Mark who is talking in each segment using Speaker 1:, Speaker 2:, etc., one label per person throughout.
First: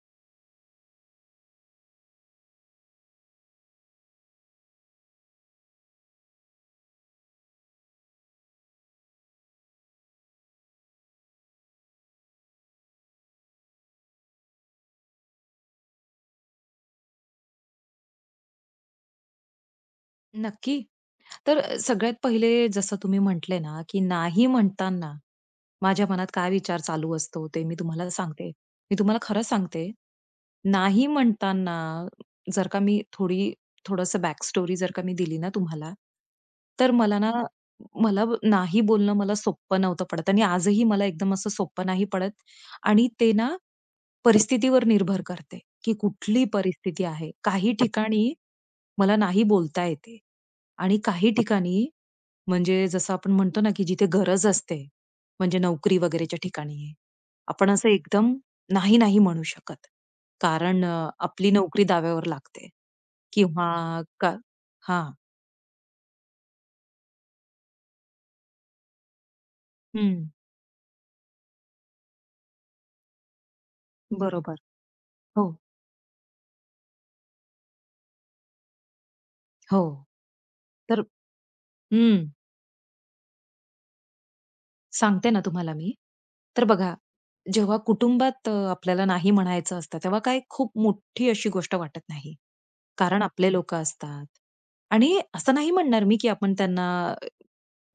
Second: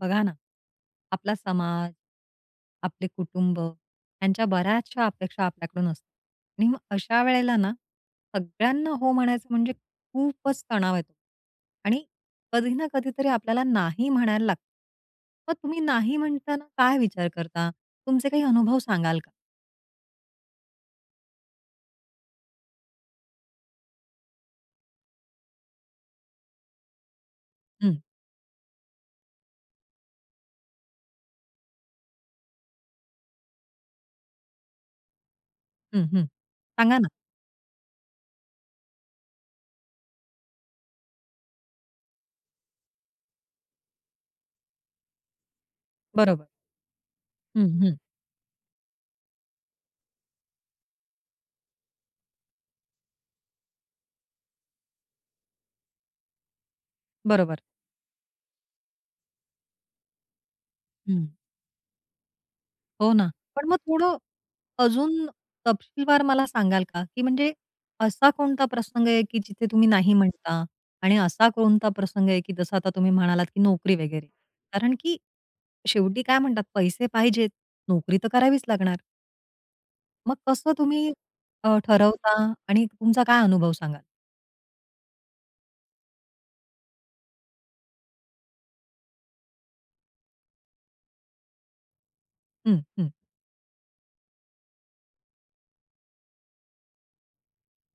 Speaker 1: बघा ना, आपला समाज, आपले कुटुंब यांच्या बऱ्याचशा अपेक्षा आपल्याकडून असतात. आणि मग अशा वेळेला ना, सगळ्यांना हो म्हणायचं म्हणजे खूपच तणाव येतो. आणि कधी ना कधीतरी आपल्याला नाही म्हणायला लागतं. मग तुम्ही नाही म्हणताना काय विचार करता? तुमचे काही अनुभव सांगाल का?
Speaker 2: नक्की. तर सगळ्यात पहिले जसं तुम्ही म्हटले ना, की नाही म्हणताना माझ्या मनात काय विचार चालू असतो ते मी
Speaker 1: हं,
Speaker 2: तुम्हाला सांगते. मी तुम्हाला खरं सांगते, नाही म्हणताना जर का मी थोडंसं बॅक स्टोरी जर का मी दिली ना तुम्हाला,
Speaker 1: हं, हं.
Speaker 2: तर
Speaker 1: सांगा ना.
Speaker 2: मला ना मला ब- नाही बोलणं मला सोपं नव्हतं पडत आणि आजही मला एकदम असं सोपं नाही पडत. आणि ते ना परिस्थितीवर निर्भर करते, की कुठली
Speaker 1: बरोबर.
Speaker 2: परिस्थिती आहे.
Speaker 1: हं,
Speaker 2: काही
Speaker 1: हं.
Speaker 2: ठिकाणी मला नाही बोलता येते. आणि काही ठिकाणी म्हणजे जसं आपण म्हणतो ना, की जिथे गरज असते, म्हणजे नोकरी वगैरेच्या ठिकाणी,
Speaker 1: बरोबर.
Speaker 2: आपण असं एकदम नाही, नाही म्हणू शकत. कारण आपली नोकरी दाव्यावर लागते
Speaker 1: हो ना. पण
Speaker 2: किंवा
Speaker 1: मग थोडं
Speaker 2: का. हां.
Speaker 1: अजून तपशीलवार मला सांगाल का? की म्हणजे असा कोणता प्रसंग आहे, की जिथे तुम्ही नाही
Speaker 2: हं.
Speaker 1: म्हणता आणि असा कोणता प्रसंग आहे, की जसं आता तुम्ही म्हणालात, की नोकरी वगैरे?
Speaker 2: बरोबर.
Speaker 1: कारण की
Speaker 2: हो,
Speaker 1: शेवटी काय म्हणतात पैसे पाहिजेत, नोकरी तर करावीच लागणार.
Speaker 2: हो.
Speaker 1: मग कसं
Speaker 2: तर
Speaker 1: तुम्ही
Speaker 2: हं.
Speaker 1: ठरवता आणि तुमचा काय अनुभव सांगाल?
Speaker 2: सांगते ना तुम्हाला मी. तर बघा, जेव्हा कुटुंबात आपल्याला नाही म्हणायचं असतं, तेव्हा काही खूप मोठी अशी गोष्ट वाटत नाही.
Speaker 1: हं, हं.
Speaker 2: कारण आपले लोकं असतात. आणि असं नाही म्हणणार मी, की आपण त्यांना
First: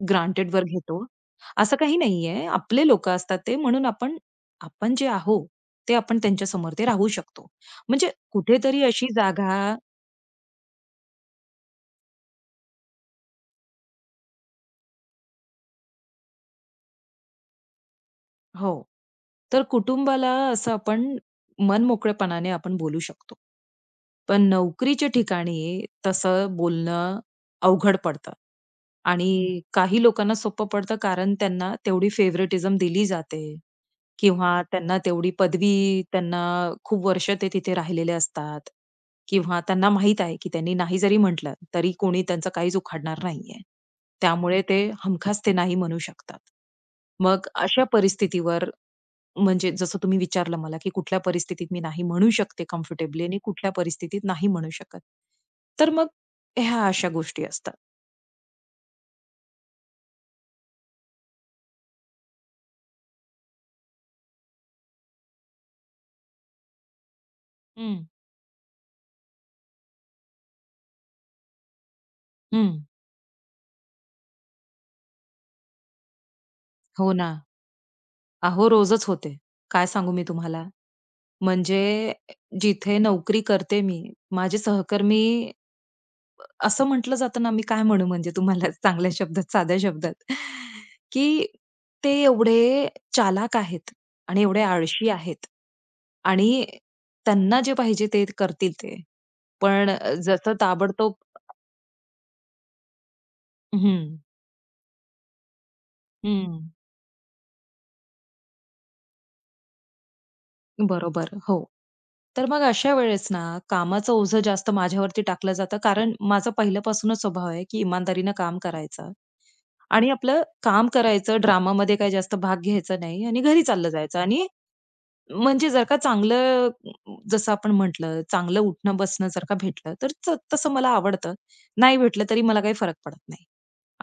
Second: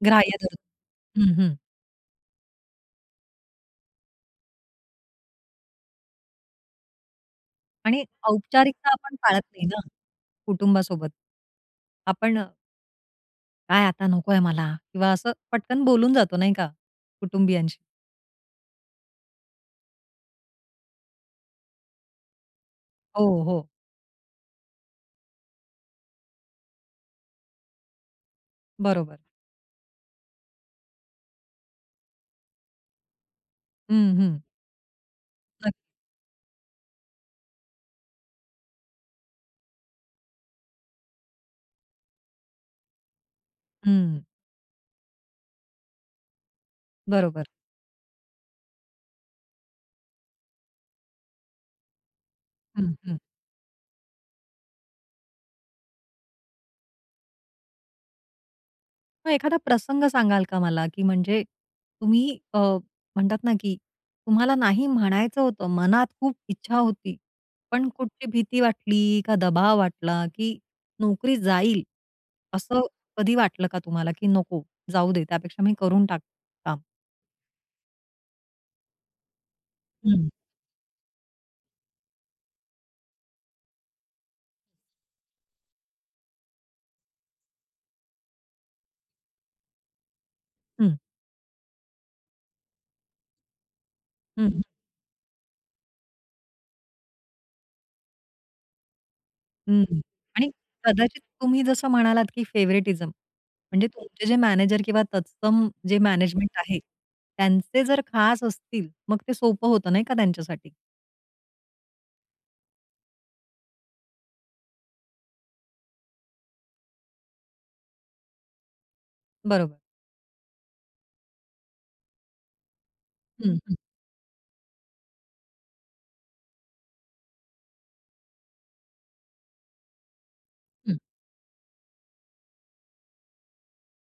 Speaker 1: ग्राह्य
Speaker 2: ग्रांटेडवर घेतो.
Speaker 1: धरून. हं, हं.
Speaker 2: असं काही नाहीये. आपले लोकं असतात ते, म्हणून आपण आपण जे आहोत, ते आपण त्यांच्यासमोर ते राहू शकतो.
Speaker 1: आणि
Speaker 2: म्हणजे कुठेतरी
Speaker 1: औपचारिकता
Speaker 2: अशी
Speaker 1: आपण पाळत नाही
Speaker 2: जागा.
Speaker 1: ना कुटुंबासोबत. आपण "काय आता नकोय मला" किंवा असं पटकन बोलून जातो नाही का कुटुंबियांशी.
Speaker 2: हो. तर कुटुंबाला असं आपण मनमोकळेपणाने आपण बोलू
Speaker 1: हो,
Speaker 2: शकतो.
Speaker 1: हो.
Speaker 2: पण नोकरीच्या ठिकाणी तसं बोलणं अवघड पडतं.
Speaker 1: बरोबर.
Speaker 2: आणि काही लोकांना सोपं पडतं कारण त्यांना तेवढी फेव्हरेटिझम दिली जाते.
Speaker 1: हं, हं.
Speaker 2: किंवा त्यांना तेवढी पदवी
Speaker 1: नक्क
Speaker 2: त्यांना खूप वर्ष ते तिथे राहिलेले असतात किंवा त्यांना माहीत आहे, की त्यांनी नाही जरी म्हटलं, तरी कोणी त्यांचं काहीच उखाडणार नाहीये.
Speaker 1: हं.
Speaker 2: त्यामुळे ते हमखास ते नाही म्हणू शकतात.
Speaker 1: बरोबर.
Speaker 2: मग अशा परिस्थितीवर म्हणजे जसं तुम्ही विचारलं मला, की कुठल्या परिस्थितीत मी नाही म्हणू शकते
Speaker 1: हं, हं.
Speaker 2: कम्फर्टेबली आणि कुठल्या परिस्थितीत नाही म्हणू शकत. तर मग ह्या अशा गोष्टी असतात.
Speaker 1: मग एखादा प्रसंग सांगाल का मला, की म्हणजे तुम्ही म्हणतात ना, की तुम्हाला नाही म्हणायचं होतं, मनात खूप इच्छा होती, पण
Speaker 2: हं.
Speaker 1: कुठची भीती वाटली का दबाव वाटला, की नोकरी जाईल,
Speaker 2: हं.
Speaker 1: असं कधी वाटलं का तुम्हाला, की नको जाऊ दे त्यापेक्षा मी करून टाक काम?
Speaker 2: हो ना. अहो, रोजच होते. काय सांगू मी
Speaker 1: हं,
Speaker 2: तुम्हाला. म्हणजे जिथे नोकरी करते मी, माझे सहकर्मी असं म्हटलं जातं ना, मी काय म्हणू म्हणजे तुम्हाला चांगल्या शब्दात, साध्या शब्दात,
Speaker 1: हं,
Speaker 2: की ते एवढे चालाक आहेत आणि
Speaker 1: हं.
Speaker 2: एवढे आळशी आहेत आणि त्यांना जे पाहिजे ते करतील ते.
Speaker 1: हं.
Speaker 2: पण
Speaker 1: आणि
Speaker 2: जसं ताबडतोब.
Speaker 1: कदाचित तुम्ही जसं म्हणालात, की फेव्हरेटिझम म्हणजे
Speaker 2: हं,
Speaker 1: तुमचे जे मॅनेजर किंवा तत्सम जे मॅनेजमेंट
Speaker 2: हं.
Speaker 1: आहे, त्यांचे जर खास असतील, मग ते सोपं होतं नाही का त्यांच्यासाठी.
Speaker 2: बरोबर. हो. तर मग अशा वेळेस ना, कामाचं ओझं जास्त माझ्यावरती टाकलं जातं, कारण माझा पहिल्यापासूनच स्वभाव आहे, की इमानदारीनं काम करायचं.
Speaker 1: बरोबर.
Speaker 2: आणि आपलं काम करायचं, ड्रामामध्ये काही जास्त भाग घ्यायचा नाही आणि
Speaker 1: हं,
Speaker 2: घरी
Speaker 1: हं,
Speaker 2: चाललं जायचं आणि म्हणजे जर का चांगलं जसं आपण म्हटलं, चांगलं उठणं-बसणं जर का भेटलं, तर तसं मला
Speaker 1: हं.
Speaker 2: आवडतं. नाही भेटलं तरी मला काही फरक पडत नाही.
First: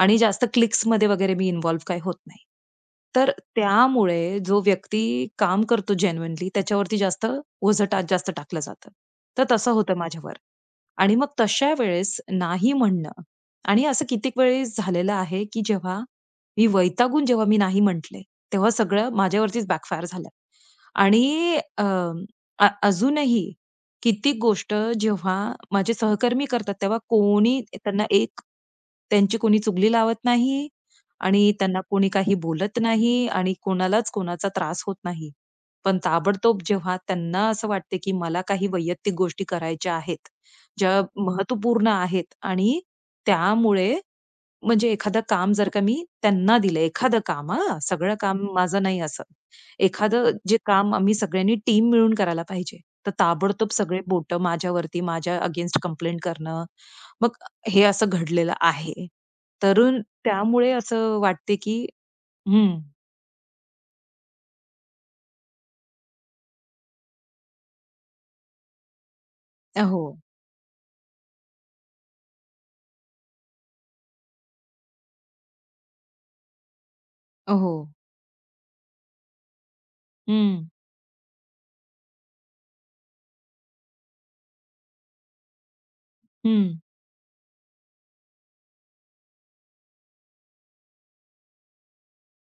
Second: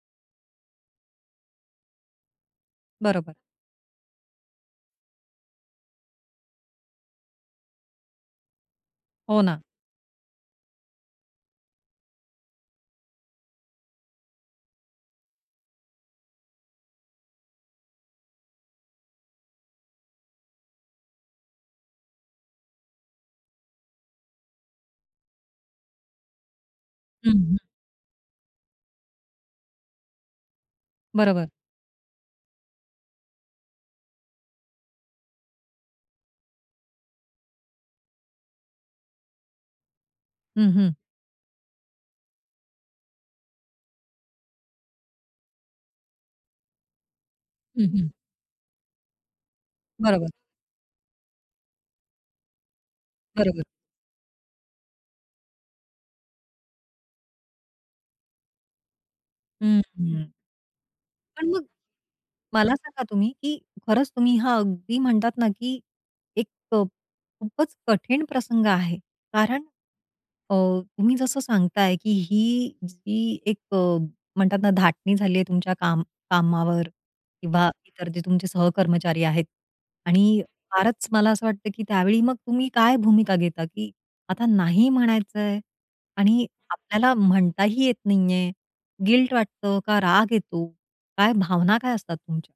Speaker 2: आणि जास्त क्लिक्समध्ये वगैरे मी इन्व्हॉल्व काही होत नाही. तर
Speaker 1: बरोबर.
Speaker 2: त्यामुळे जो व्यक्ती काम करतो जेन्युइनली त्याच्यावरती जास्त ओझं जास्त टाकलं जातं.
Speaker 1: हो
Speaker 2: तर
Speaker 1: ना.
Speaker 2: तसं होतं माझ्यावर. आणि मग तशा वेळेस नाही म्हणणं आणि असं कित्येक वेळेस झालेलं आहे, की जेव्हा मी वैतागून जेव्हा मी नाही म्हटले, तेव्हा सगळं माझ्यावरतीच बॅकफायर झालं. आणि अ, अ, अजूनही कित्येक गोष्ट जेव्हा माझे सहकर्मी करतात, तेव्हा
Speaker 1: हं, हं.
Speaker 2: कोणी त्यांना एक त्यांची कोणी चुगली लावत नाही
Speaker 1: बरोबर.
Speaker 2: आणि त्यांना कोणी काही बोलत नाही आणि कोणालाच कोणाचा त्रास होत नाही. पण ताबडतोब जेव्हा त्यांना असं वाटते, की मला काही वैयक्तिक गोष्टी करायच्या आहेत,
Speaker 1: हं, हं.
Speaker 2: ज्या महत्त्वपूर्ण आहेत आणि त्यामुळे म्हणजे एखादं काम जर का मी त्यांना दिलं, एखादं काम हां,
Speaker 1: हं, हं.
Speaker 2: सगळं काम माझं नाही असं.
Speaker 1: बरोबर,
Speaker 2: एखादं जे काम आम्ही सगळ्यांनी टीम मिळून करायला पाहिजे. तर
Speaker 1: बरोबर.
Speaker 2: ताबडतोब सगळे बोटं माझ्यावरती, माझ्या अगेन्स्ट कंप्लेंट करणं. मग हे असं घडलेलं आहे.
Speaker 1: हं,
Speaker 2: तरुण
Speaker 1: हं.
Speaker 2: त्यामुळे असं
Speaker 1: पण
Speaker 2: वाटते,
Speaker 1: मग
Speaker 2: की
Speaker 1: मला
Speaker 2: हं.
Speaker 1: सांगा तुम्ही, की खरंच तुम्ही हा अगदी म्हणतात ना, की एक अ, खूपच कठीण प्रसंग आहे. कारण
Speaker 2: हो.
Speaker 1: अ, तुम्ही जसं सांगताय, की ही जी एक म्हणतात ना धाटणी झाली आहे तुमच्या कामावर किंवा
Speaker 2: हो.
Speaker 1: इतर जे तुमचे सहकर्मचारी आहेत आणि
Speaker 2: हं.
Speaker 1: फारच मला असं वाटतं, की त्यावेळी मग तुम्ही काय भूमिका घेता, की आता नाही म्हणायचंय आणि
Speaker 2: हं.
Speaker 1: आपल्याला म्हणताही येत नाहीये. गिल्ट वाटतं का राग येतो? काय भावना काय असतात तुमच्या?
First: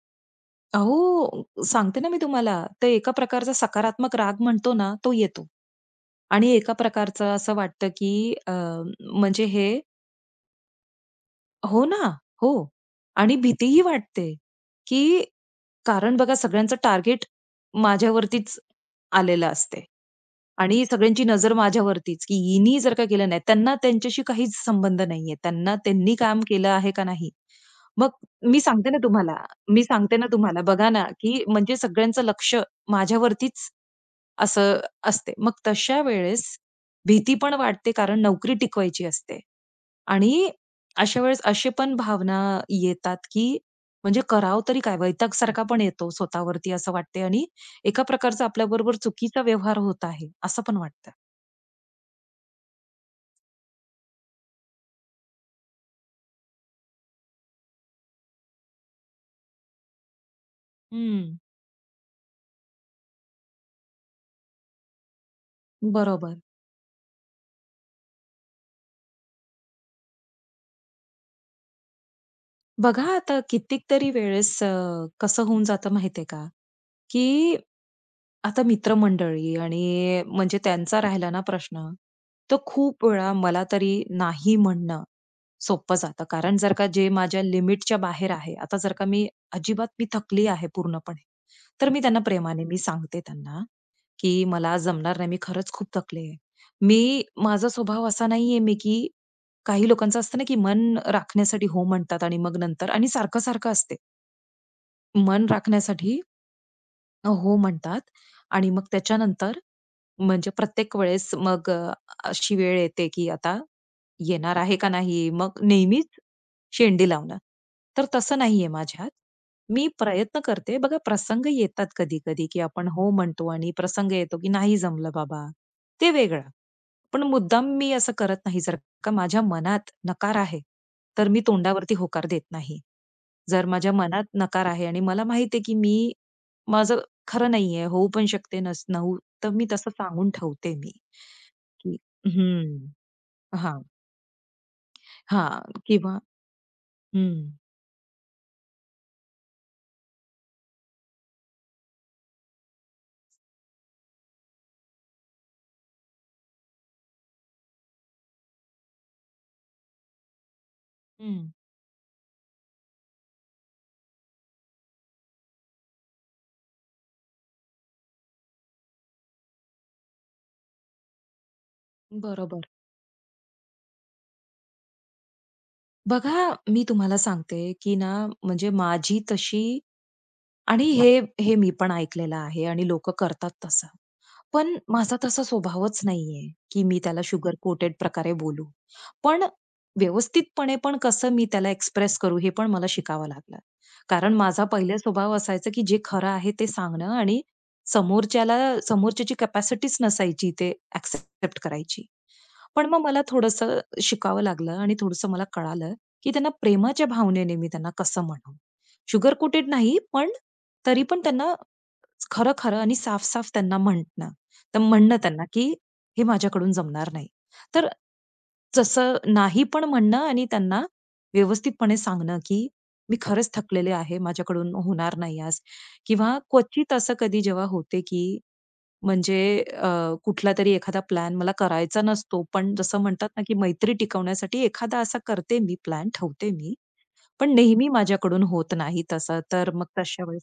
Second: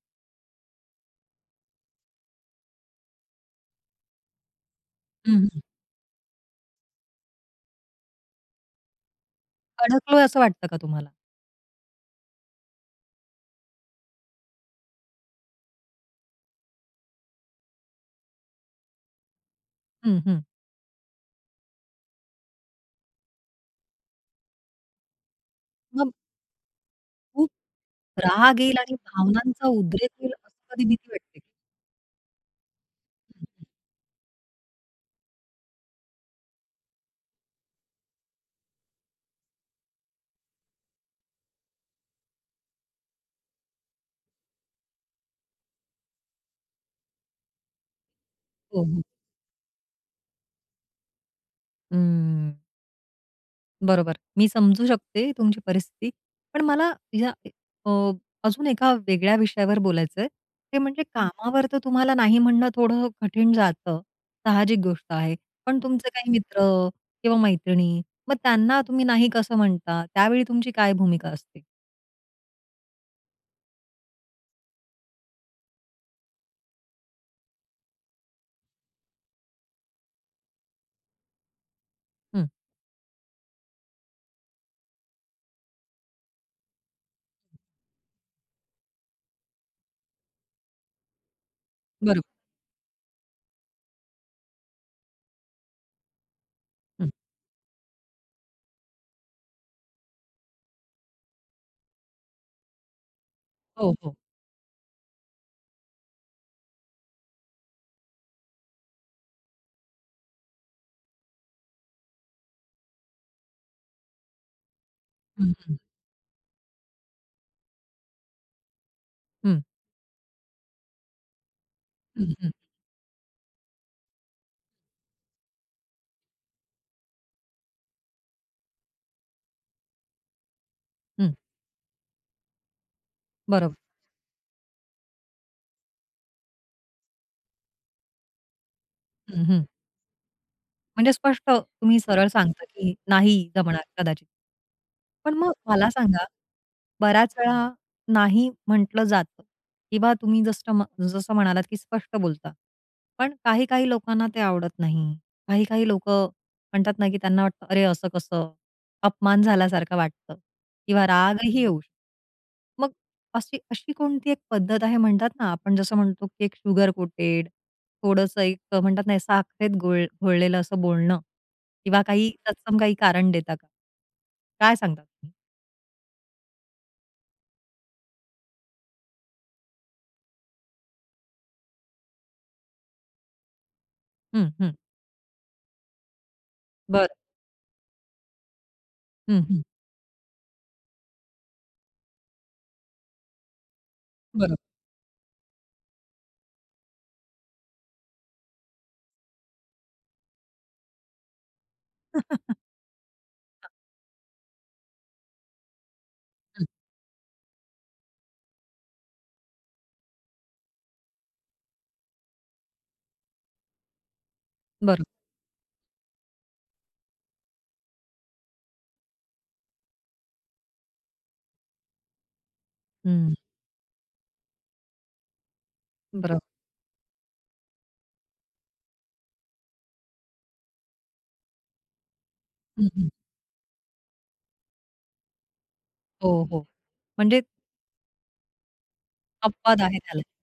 Speaker 2: अहो, सांगते ना मी तुम्हाला. ते एका प्रकारचा सकारात्मक राग म्हणतो ना, तो
Speaker 1: हं,
Speaker 2: येतो.
Speaker 1: हं.
Speaker 2: आणि एका प्रकारचं असं वाटतं, की म्हणजे हे.
Speaker 1: अडकलोय असं वाटतं का तुम्हाला?
Speaker 2: हो ना, हो. आणि भीतीही वाटते, की कारण बघा सगळ्यांचं टार्गेट माझ्यावरतीच आलेलं असते
Speaker 1: हं, हं.
Speaker 2: आणि सगळ्यांची नजर माझ्यावरतीच, की हिनी जर का केलं नाही, त्यांना त्यांच्याशी काहीच संबंध नाहीये. त्यांना
Speaker 1: मग
Speaker 2: त्यांनी काम केलं आहे का नाही? मग
Speaker 1: राग
Speaker 2: मी
Speaker 1: येईल
Speaker 2: सांगते
Speaker 1: आणि
Speaker 2: ना तुम्हाला,
Speaker 1: भावनांचा
Speaker 2: मी
Speaker 1: उद्रेक
Speaker 2: सांगते ना
Speaker 1: होईल असं
Speaker 2: तुम्हाला
Speaker 1: कधी
Speaker 2: बघा ना,
Speaker 1: भीती वाटते
Speaker 2: की
Speaker 1: का?
Speaker 2: म्हणजे सगळ्यांचं लक्ष माझ्यावरतीच असं असते. मग तशा वेळेस भीती पण वाटते कारण नोकरी टिकवायची असते. आणि अशा वेळेस असे पण भावना येतात, की म्हणजे करावं तरी काय? वैताग सारखा पण येतो स्वतःवरती असं वाटते आणि एका प्रकारचा
Speaker 1: हो,
Speaker 2: आपल्याबरोबर
Speaker 1: हो.
Speaker 2: चुकीचा व्यवहार होत आहे, असं पण वाटतं.
Speaker 1: अं, बरोबर. मी समजू शकते तुमची परिस्थिती. पण मला या अ, अजून एका वेगळ्या विषयावर बोलायचंय. ते म्हणजे
Speaker 2: हं.
Speaker 1: कामावर तर तुम्हाला नाही म्हणणं थोडं कठीण जातं. साहजिक गोष्ट आहे. पण तुमचे काही
Speaker 2: बरोबर.
Speaker 1: मित्र किंवा मैत्रिणी, मग त्यांना तुम्ही नाही कसं म्हणता? त्यावेळी तुमची काय भूमिका असते?
Speaker 2: बघा आता कित्येक तरी वेळेस कसं होऊन जातं माहितीये का? की आता मित्रमंडळी आणि म्हणजे त्यांचा राहिला ना प्रश्न,
Speaker 1: हं.
Speaker 2: तर खूप वेळा मला तरी नाही म्हणणं सोपं जातं. कारण जर का जे माझ्या लिमिटच्या बाहेर आहे, आता जर का मी अजिबात मी थकली आहे पूर्णपणे, तर मी त्यांना
Speaker 1: बरोबर.
Speaker 2: प्रेमाने मी सांगते त्यांना, की मला जमणार नाही, मी खरंच खूप थकले आहे.
Speaker 1: हं.
Speaker 2: मी माझा स्वभाव असा नाहीये मी की काही लोकांचं असतं ना, की मन राखण्यासाठी हो म्हणतात आणि मग नंतर आणि सारखं-सारखं
Speaker 1: हो,
Speaker 2: असते.
Speaker 1: हो.
Speaker 2: मन राखण्यासाठी हो म्हणतात आणि मग त्याच्यानंतर म्हणजे प्रत्येक वेळेस मग अशी वेळ येते, की आता येणार आहे का नाही? मग
Speaker 1: हं.
Speaker 2: नेहमीच शेंडी लावणं. तर तसं नाहीये माझ्यात.
Speaker 1: हं.
Speaker 2: मी प्रयत्न करते. बघा प्रसंग येतात
Speaker 1: हं.
Speaker 2: कधी-कधी,
Speaker 1: हं,
Speaker 2: की आपण हो म्हणतो आणि प्रसंग येतो, की नाही जमलं बाबा, ते वेगळं. पण मुद्दाम मी असं करत नाही. जर का माझ्या मनात नकार आहे, तर
Speaker 1: हं.
Speaker 2: मी तोंडावरती होकार देत नाही. जर
Speaker 1: बरोबर.
Speaker 2: माझ्या मनात नकार आहे आणि मला माहिती आहे, की मी माझं खरं नाहीये, होऊ पण शकते, नस नऊ
Speaker 1: हं,
Speaker 2: तर
Speaker 1: हं.
Speaker 2: मी तसं सांगून ठेवते मी,
Speaker 1: म्हणजे स्पष्ट
Speaker 2: की
Speaker 1: तुम्ही सरळ सांगता,
Speaker 2: हं,
Speaker 1: की नाही
Speaker 2: हां,
Speaker 1: जमणार कदाचित. पण मग
Speaker 2: हां
Speaker 1: मला
Speaker 2: किंवा
Speaker 1: सांगा,
Speaker 2: हं,
Speaker 1: बऱ्याच वेळा नाही म्हटलं जातं किंवा तुम्ही जसं म्हणालात, की स्पष्ट बोलता. पण काही-काही लोकांना ते आवडत नाही. काही-काही लोकं म्हणतात ना, की त्यांना वाटतं, "अरे, असं कसं?" अपमान झाल्यासारखं वाटतं किंवा
Speaker 2: हं,
Speaker 1: रागही येऊ शकतो. मग अशी अशी कोणती एक पद्धत आहे म्हणतात ना, आपण जसं म्हणतो, की एक शुगर कोटेड थोडंसं एक म्हणतात ना, साखरेत घोळ घोळलेलं असं बोलणं किंवा काही
Speaker 2: बरोबर.
Speaker 1: तत्सम काही कारण देता का? काय सांगता तुम्ही?
Speaker 2: बघा, मी तुम्हाला सांगते, की ना म्हणजे माझी तशी आणि हे हे मी पण ऐकलेलं आहे आणि लोकं करतात तसं.
Speaker 1: हं, हं.
Speaker 2: पण माझा तसा स्वभावच नाहीये, की मी
Speaker 1: बरं.
Speaker 2: त्याला शुगर कोटेड प्रकारे बोलू.
Speaker 1: हं,
Speaker 2: पण
Speaker 1: हं.
Speaker 2: व्यवस्थितपणे पण कसं मी त्याला एक्सप्रेस करू हे पण मला शिकावं लागलं. कारण
Speaker 1: बरोबर.
Speaker 2: माझा पहिला स्वभाव असायचा, की जे खरं आहे ते सांगणं आणि समोरच्याला समोरच्याची कॅपॅसिटीच नसायची ते एक्सेप्ट करायची. पण मग मला थोडंसं शिकावं लागलं आणि थोडंसं मला कळालं, की त्यांना
Speaker 1: हं,
Speaker 2: प्रेमाच्या भावनेने मी त्यांना कसं म्हणावं. शुगर कोटेड नाही, पण तरी पण त्यांना खरं-खरं आणि साफ-साफ त्यांना म्हटणं. तर
Speaker 1: बरोबर.
Speaker 2: म्हणणं त्यांना, की "हे माझ्याकडून जमणार नाही." तर तसं नाही पण म्हणणं आणि त्यांना व्यवस्थितपणे सांगणं, की "मी
Speaker 1: हं,
Speaker 2: खरंच थकलेले आहे. माझ्याकडून होणार नाही आज." किंवा
Speaker 1: बरोबर.
Speaker 2: क्वचित असं कधी जेव्हा होते, की म्हणजे अ, कुठलातरी एखादा प्लॅन मला करायचा नसतो. पण
Speaker 1: हं,
Speaker 2: जसं
Speaker 1: हं.
Speaker 2: म्हणतात ना, की मैत्री टिकवण्यासाठी एखादा असा करते मी प्लॅन
Speaker 1: हो,
Speaker 2: ठेवते
Speaker 1: हो.
Speaker 2: मी.
Speaker 1: म्हणजे
Speaker 2: पण नेहमी माझ्याकडून होत नाही तसं. तर
Speaker 1: अपवाद
Speaker 2: मग
Speaker 1: आहे त्याला.
Speaker 2: तशा वेळेस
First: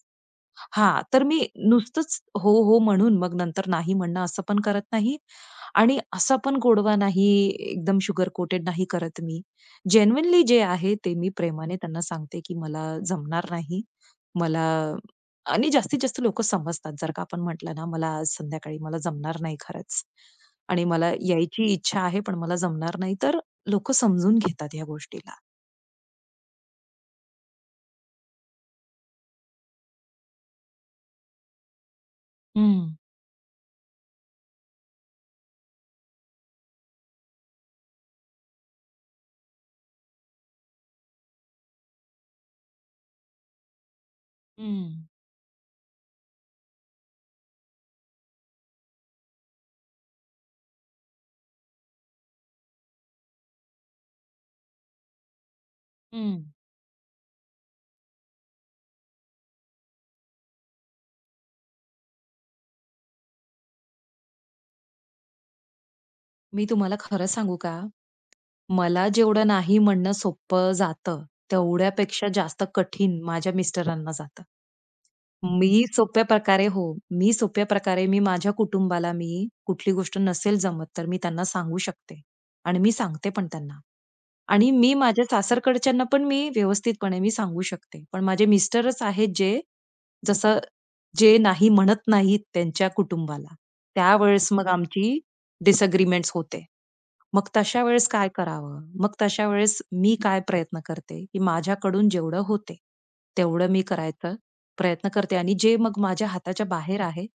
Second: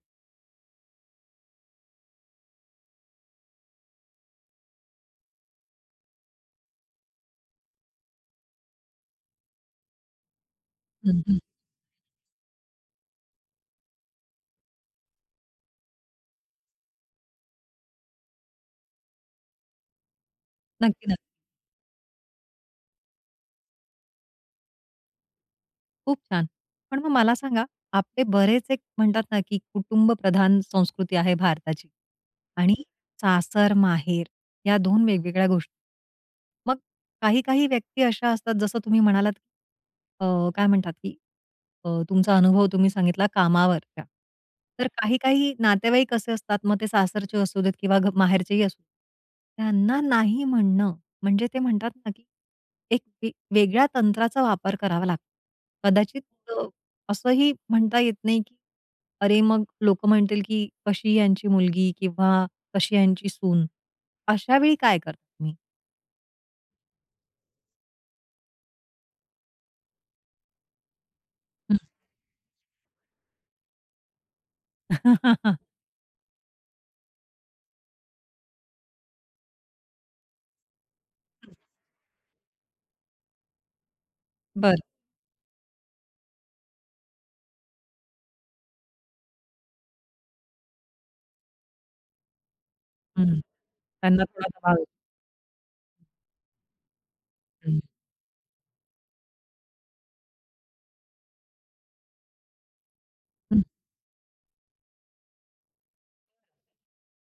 Speaker 2: हा, तर मी नुसतंच हो, हो म्हणून मग नंतर नाही म्हणणं असं पण करत नाही आणि असा पण गोडवा नाही, एकदम शुगर कोटेड नाही करत मी. जेन्युइनली जे आहे ते
Speaker 1: हं,
Speaker 2: मी
Speaker 1: हं.
Speaker 2: प्रेमाने त्यांना सांगते, की मला जमणार नाही. मला आणि जास्तीत जास्त लोकं समजतात. जर का आपण म्हटलं ना, "मला आज संध्याकाळी मला जमणार नाही खरंच आणि मला
Speaker 1: नक्की.
Speaker 2: यायची इच्छा आहे, पण मला जमणार नाही." तर लोकं समजून घेतात ह्या गोष्टीला.
Speaker 1: खूप छान. पण मग मला सांगा, आपले बरेच एक म्हणतात ना, की कुटुंबप्रधान संस्कृती आहे भारताची आणि
Speaker 2: हं,
Speaker 1: सासर-माहेर या दोन वेगवेगळ्या गोष्टी. मग काही-काही व्यक्ती अशा असतात, जसं तुम्ही म्हणालात, काय म्हणतात, की तुमचा अनुभव तुम्ही सांगितला कामावरच्या. तर
Speaker 2: हं,
Speaker 1: काही-काही नातेवाईक असे असतात, मग ते सासरचे असू देत किंवा माहेरचेही असू देत, त्यांना नाही म्हणणं म्हणजे ते म्हणतात ना, की एक वेगळ्या तंत्राचा वापर करावा लागतो. कदाचित
Speaker 2: हं.
Speaker 1: अ, असंही म्हणता येत नाही, की अरे, मग लोकं म्हणतील, की कशी यांची मुलगी किंवा कशी यांची सून. अशा वेळी काय करता तुम्ही?
Speaker 2: मी तुम्हाला खरं सांगू का? मला जेवढं नाही म्हणणं सोपं जातं,
Speaker 1: हं.
Speaker 2: तेवढ्यापेक्षा जास्त कठीण माझ्या मिस्टरांना जातं. मी सोप्या प्रकारे हो, मी सोप्या प्रकारे मी माझ्या कुटुंबाला मी कुठली गोष्ट नसेल जमत, तर मी त्यांना सांगू शकते आणि मी सांगते पण त्यांना. आणि
Speaker 1: बरं.
Speaker 2: मी माझ्या सासरकडच्यांना पण मी व्यवस्थितपणे मी सांगू शकते. पण माझे मिस्टरच आहेत जसं जे नाही म्हणत नाहीत त्यांच्या
Speaker 1: हं.
Speaker 2: कुटुंबाला.
Speaker 1: त्यांना थोडा
Speaker 2: त्यावेळेस मग
Speaker 1: दबाव येतो.
Speaker 2: आमची डिसएग्रीमेंट्स होते. मग
Speaker 1: हं,
Speaker 2: तशा वेळेस काय करावं? मग तशा वेळेस मी काय प्रयत्न करते, की माझ्याकडून जेवढं होते,
Speaker 1: हं.
Speaker 2: तेवढं मी करायचा प्रयत्न करते आणि जे मग माझ्या हाताच्या बाहेर आहे,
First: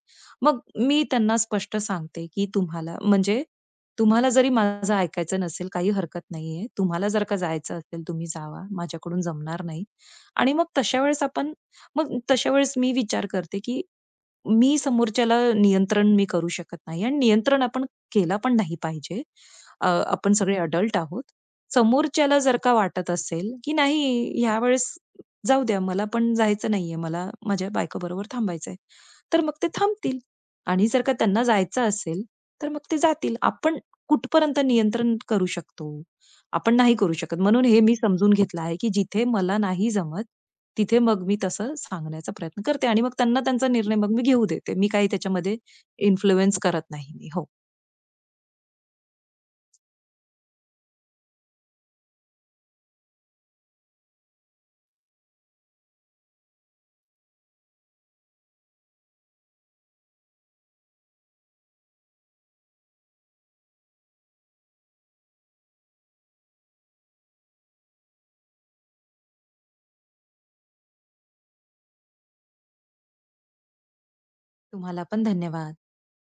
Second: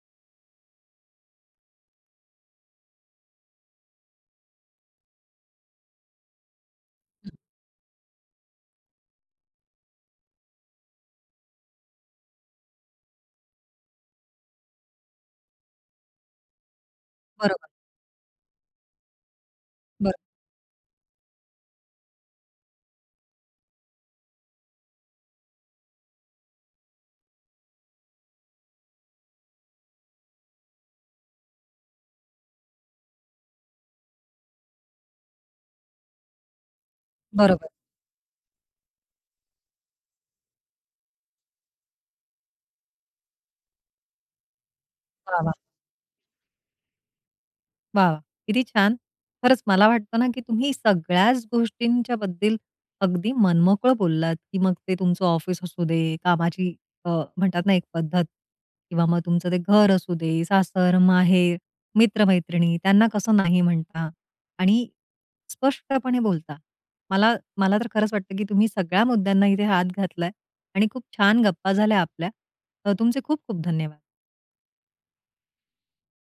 Speaker 2: मग मी त्यांना स्पष्ट सांगते, की तुम्हाला म्हणजे तुम्हाला जरी माझं ऐकायचं नसेल, काही हरकत नाहीये. तुम्हाला जर का जायचं असेल, तुम्ही जावा. माझ्याकडून जमणार नाही आणि मग तशा वेळेस मी विचार करते, की मी समोरच्याला नियंत्रण मी करू शकत नाही आणि नियंत्रण
Speaker 1: बरोबर.
Speaker 2: आपण केला पण नाही पाहिजे.
Speaker 1: बरं.
Speaker 2: आपण सगळे अडल्ट आहोत. समोरच्याला जर का वाटत असेल, की नाही ह्यावेळेस जाऊ द्या मला पण जायचं नाहीये, मला माझ्या बायकोबरोबर थांबायचंय. तर मग ते थांबतील आणि जर का त्यांना जायचं असेल, तर मग ते जातील. आपण कुठपर्यंत नियंत्रण करू शकतो? आपण नाही करू शकत. म्हणून
Speaker 1: बरोबर.
Speaker 2: हे मी समजून घेतलं आहे, की जिथे मला नाही जमत तिथे मग मी तसं सांगण्याचा प्रयत्न करते आणि मग त्यांना त्यांचा निर्णय मग मी घेऊ देते. मी काही
Speaker 1: वाह!
Speaker 2: त्याच्यामध्ये
Speaker 1: वाह!
Speaker 2: इन्फ्लुअन्स करत नाही मी. हो.
Speaker 1: वाह! वाह! किती छान. खरंच मला वाटतं ना, की तुम्ही सगळ्याच गोष्टींच्या बद्दल अगदी मनमोकळं बोललात, की मग ते तुमचं ऑफिस असू दे, कामाची अ, म्हणतात ना एक पद्धत किंवा मग तुमचं ते घर असू दे, सासर, माहेर, मित्र-मैत्रिणी त्यांना कसं नाही म्हणता आणि स्पष्टपणे बोलता. मला मला तर खरंच वाटतं, की तुम्ही सगळ्या मुद्द्यांना इथे हात घातलाय आणि खूप छान गप्पा झाल्या आपल्या. तुमचे खूप खूप धन्यवाद.
Speaker 2: तुम्हाला पण धन्यवाद.